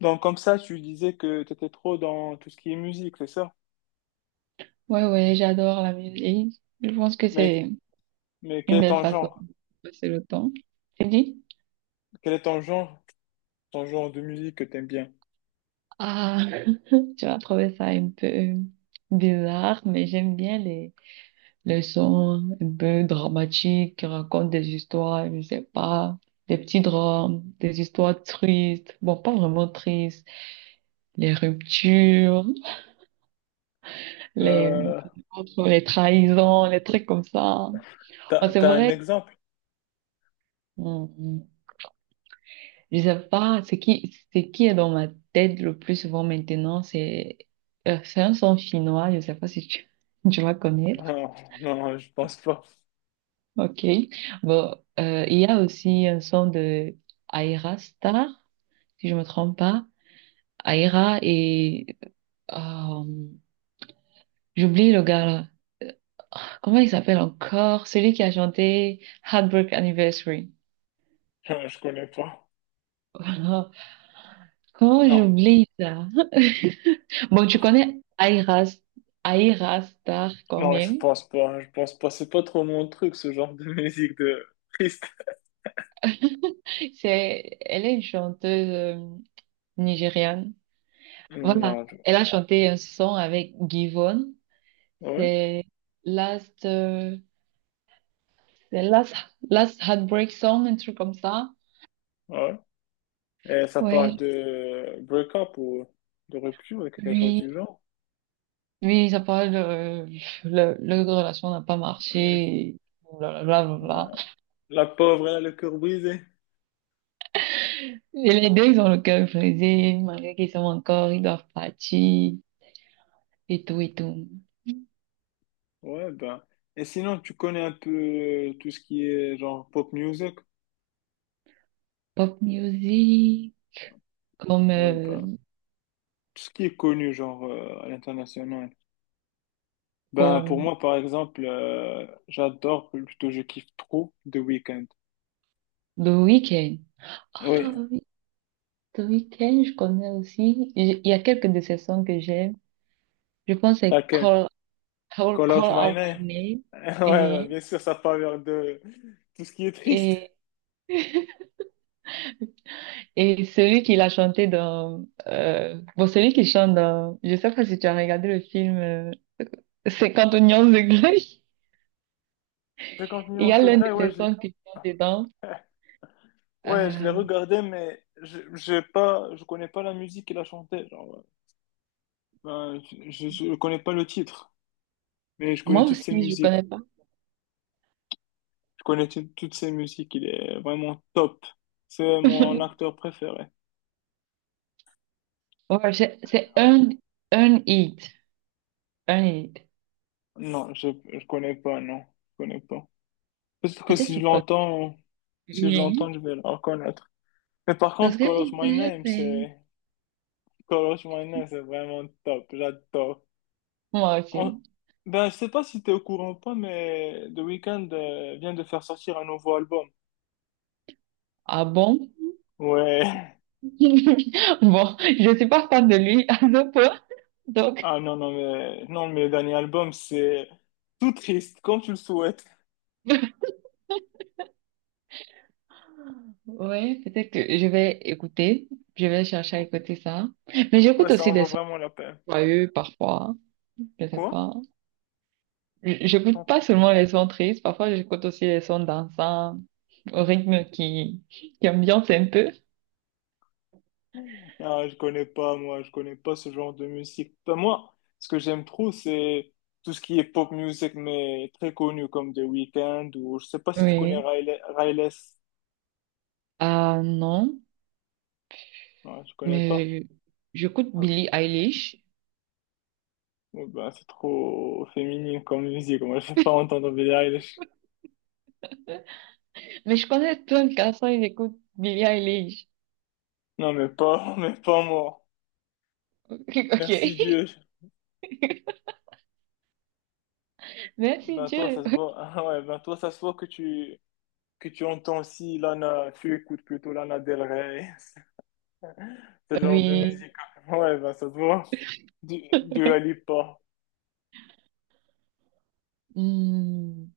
Donc, comme ça, tu disais que tu étais trop dans tout ce qui est musique, c'est ça? Ouais, ouais, j'adore la musique. Je pense que Mais, c'est mais quel une est belle ton façon genre? de passer le temps. Tu dis? Quel est ton genre de musique que tu aimes bien? Ah, tu vas trouver ça un peu bizarre, mais j'aime bien les sons un peu dramatiques qui racontent des histoires, je sais pas, des petits drames, des histoires tristes, bon, pas vraiment tristes, les ruptures, les, Euh, les trahisons, les trucs comme ça. Ah, t'as, c'est t'as un vrai. exemple? Mm, mm. Je sais pas, ce qui est dans ma tête le plus souvent maintenant, c'est un son finnois, je sais pas si tu, tu vas connaître. Non, non, je pense pas. Ok. Bon, il y a aussi un son de Aira Star, si je me trompe pas. Aira et euh, j'oublie le gars là. Euh, Comment il s'appelle encore? Celui qui a chanté Heartbreak Anniversary. Non, je connais pas. Voilà. Comment Non, j'oublie ça? Bon, tu connais Aira, Aira Star quand non, je même. pense pas. Je pense pas. C'est pas trop mon truc, ce genre de musique de triste. C'est, elle est une chanteuse nigériane. Voilà, Non, je- elle a chanté un son avec Givon. ouais, C'est Last, euh, c'est Last, Last Heartbreak Song, un truc comme ça. ouais. Et ça parle Ouais, de break-up ou de rupture, quelque chose oui, du genre. oui, ça parle, leur relation n'a pas Hmm, marché. Blablabla, ouais. blablabla. La pauvre, elle a le cœur brisé. Et les deux, ils ont le cœur brisé, malgré qu'ils sont encore, ils doivent partir, et tout, et tout. Ouais, ben. Et sinon, tu connais un peu tout ce qui est genre pop music? Pop music, comme, Ouais, ben. Tout ce qui est connu, genre à l'international. Ben, pour pour moi, par exemple, j'adore, plutôt je kiffe trop The Weeknd. The Weeknd. Ah Oui, oui, The Weeknd, je connais aussi. Il y a quelques de ses sons que j'aime. Je pense que c'est laquelle? Call Call Out My Out Name? My Name. Ouais, ouais, Oui. bien sûr, ça parle vers de tout ce qui est triste. Et, et celui qui l'a chanté dans... bon, celui qui chante dans... Je sais pas si tu as regardé le film 50 Oignons de Grey. 50 Il y nuances a de l'un de Grey, ouais, ses je l'ai sons qui chante dedans. ouais, je l'ai Euh, regardé, mais je j'ai pas, je connais pas la musique qu'il a chantée. Genre, ouais. Ben, je connais pas le titre. Mais je connais moi toutes ses aussi, je musiques. connais pas. Je connais tout- toutes ses musiques. Il est vraiment top. C'est mon acteur préféré. Ouais, c'est un hit. Un hit. Non, je connais pas, non. Je connais pas. Peut-être que Peut-être que si vous je connaissez. l'entends, si je Oui. l'entends, je vais le reconnaître. Mais par Parce contre, que Call Out My Name, c'est... Call Out My Name, c'est vraiment top. J'adore. moi En- aussi. Ben, je sais pas si t'es au courant ou pas, mais The Weeknd vient de faire sortir un nouveau album. Ah bon? Ouais. Bon, je suis pas fan de lui à ce point. Donc, Ah non, non, mais... Non, mais le dernier album, c'est tout triste, comme tu le souhaites. ouais, peut-être que je vais écouter. Je vais chercher à écouter ça. Mais Ouais, j'écoute ça aussi en des vaut sons vraiment la peine. joyeux parfois. Je sais Quoi? pas. J- J'écoute Non. pas seulement les sons tristes. Parfois, j'écoute aussi les sons dansants au rythme qui ambiance un peu. Ah, je connais pas, moi, je connais pas ce genre de musique. Enfin, moi, ce que j'aime trop, c'est tout ce qui est pop music, mais très connu, comme The Weeknd, ou je sais pas si tu connais Oui. Riley. Ah non. Ouais, je connais pas. Mais j'écoute Ah, Billie Eilish. ouais, bah, c'est trop féminin comme musique, moi, je vais pas entendre Billie Eilish. Mais je connais plein de garçons, ils écoutent Billie Eilish. Non, mais pas, mais pas moi. Ok. Merci Dieu. Merci Ben toi, Dieu. ça se voit. Ah ouais, ben toi, ça se voit que tu entends aussi Lana, tu écoutes plutôt Lana Del Rey. Ce genre de Oui. musique. Ouais, ben ça te voit. Du Alipa. Hmm,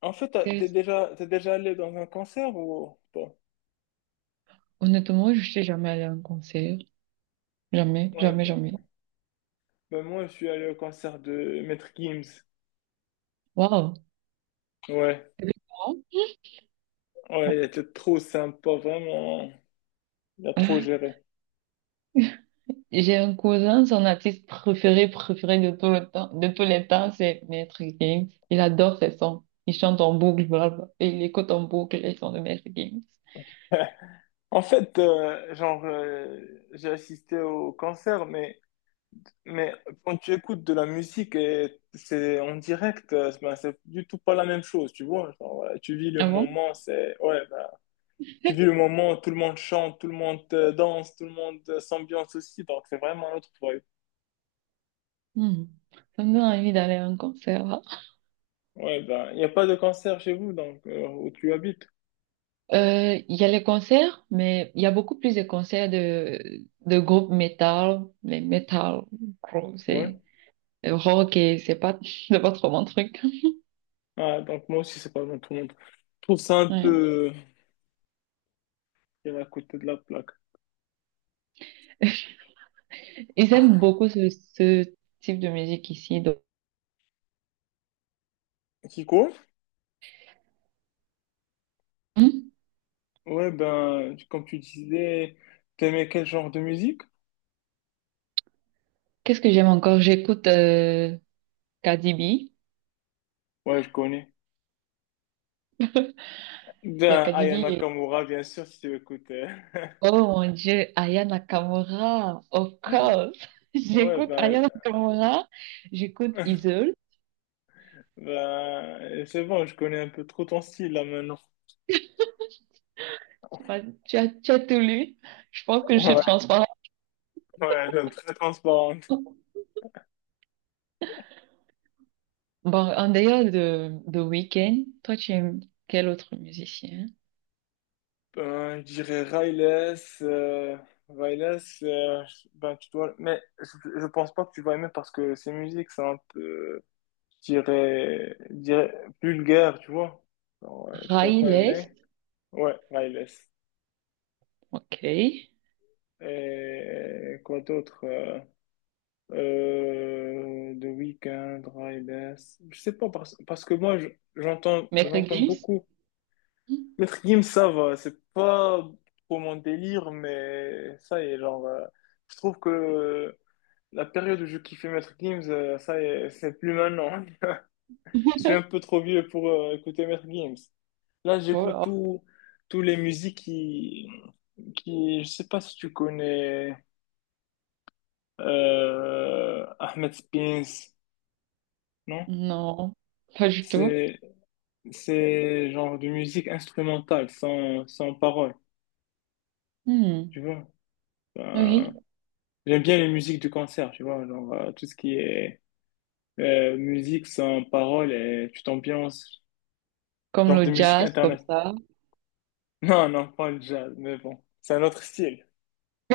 En fait, t'as- t'es qu'est-ce- déjà, t'es déjà allé dans un concert ou pas? honnêtement, je suis jamais allée à un concert. Jamais, Ouais, jamais, jamais. ben, ben moi, je suis allé au concert de Maître Gims. Waouh. Ouais, C'est différent. Ouais. ouais, il était trop sympa, vraiment. Il a trop Ah, géré. j'ai un cousin, son artiste préféré, préféré de tout le temps, de tous les temps, c'est Maître Games. Il adore ses sons. Il chante en boucle, blablabla, et il écoute en boucle les sons de Maître Games. En fait, j'ai assisté au concert, mais quand tu écoutes de la musique et c'est en direct, ben, c'est du tout pas la même chose, tu vois. Genre, tu vis le Ah bon? moment, c'est, ouais, tu vis le moment, tout le monde chante, tout le monde danse, tout le monde s'ambiance aussi, donc c'est vraiment un autre vibe. Hmm. Ça me donne envie d'aller à un concert, hein. Ouais, ben, il n'y a pas de concert chez vous, donc, où tu habites. Il y a les concerts, mais il y a beaucoup plus de concerts de groupes metal, mais metal, gros, Ouais. c'est rock et c'est pas, c'est pas trop mon truc. Ah, donc moi aussi, c'est pas bon tout le monde. Je trouve ça un Ouais. peu à côté de la plaque. Ils aiment Ah. beaucoup ce type de musique ici, donc. Kiko? Hmm. Ouais, ben, tu- comme tu disais, t'aimais quel genre de musique? Qu'est-ce que j'aime encore? J'écoute Cardi B. Il Ouais, je connais. y a Ben, Cardi B Aya et... Nakamura, bien sûr, si tu écoutes. Oh mon Dieu, Aya Nakamura, of course. Ouais, J'écoute Aya ben, Nakamura, j'écoute Isole. ben, c'est bon, je connais un peu trop ton style, là, maintenant. Tu as tout lu. Je pense que je suis transparente. Ouais, c'est très transparente. Bon, en dehors de Weeknd, toi, tu aimes quel autre musicien? Ben, je dirais Riles, euh, Riles, ben, tu dois, mais je pense pas que tu vas aimer parce que ses musiques sont un peu, je dirais vulgaires, tu vois. Alors, tu vas Ray pas Lest, aimer. Ouais, Riles. ok. Et quoi d'autre? The Weeknd, Riles. Je sais pas parce que moi, je- j'entends, Maître j'entends Gims? beaucoup. Le trim, ça va, c'est pas trop mon délire, mais ça y est, genre, je trouve que la période où je kiffais Maître Games ça y est, c'est plus maintenant. Je suis un peu trop vieux pour écouter Maître Games. Là, j'écoute Voilà. tout, tous les musiques je sais pas si tu connais, Ahmed Spins, non? Non, pas du tout. C'est, c'est genre de musique instrumentale, sans parole, tu Hmm. vois? Enfin, Oui, j'aime bien les musiques du concert, tu vois, genre tout ce qui est musique sans parole et tu t'ambiances, comme genre de le musique jazz, comme internet. ça. Non, non, pas le jazz, mais bon, c'est un autre style.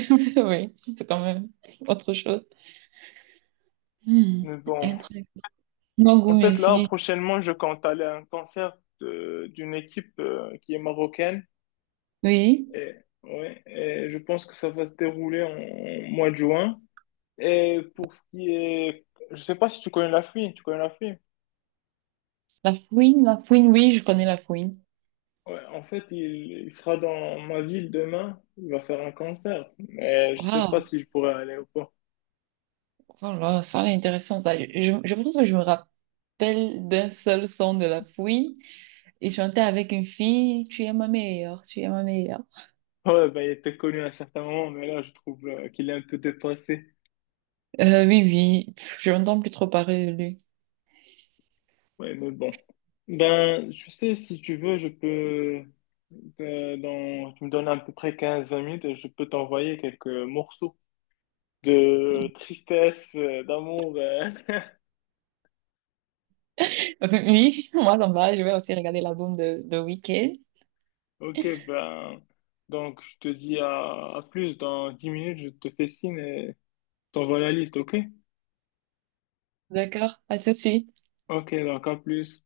Oui, c'est quand même autre chose. Hmm, Mais bon, un truc. Mon goût en fait là, musique, prochainement, je compte aller à un concert de- d'une équipe qui est marocaine oui. et, ouais, et je pense que ça va se dérouler en mois de juin. Et pour ce qui est, je sais pas si tu connais la fille, tu connais la fille. La fouine, oui, je connais la fouine. Ouais, en fait, il sera dans ma ville demain. Il va faire un concert. Mais je sais Waouh, pas si je pourrais aller ou pas. voilà, ça c'est intéressant, ça. Je pense que je me rappelle d'un seul son de la fouine. Et chanter avec une fille, tu es ma meilleure, tu es ma meilleure. Ouais, ben, il était connu à un certain moment, mais là, je trouve qu'il est un peu dépassé. Oui, oui, pff, je n'entends plus trop parler de lui. Ouais, mais bon. Ben, tu sais, si tu veux, je peux. Dans, tu me donnes à peu près quinze vingt minutes et je peux t'envoyer quelques morceaux de tristesse, d'amour. Oui, moi ça me va, je vais aussi regarder l'album de Weeknd. Ok, ben. Donc, je te dis à plus. Dans 10 minutes, je te fais signe et t'envoie la liste, ok? D'accord, à tout de suite. Ok, donc en plus,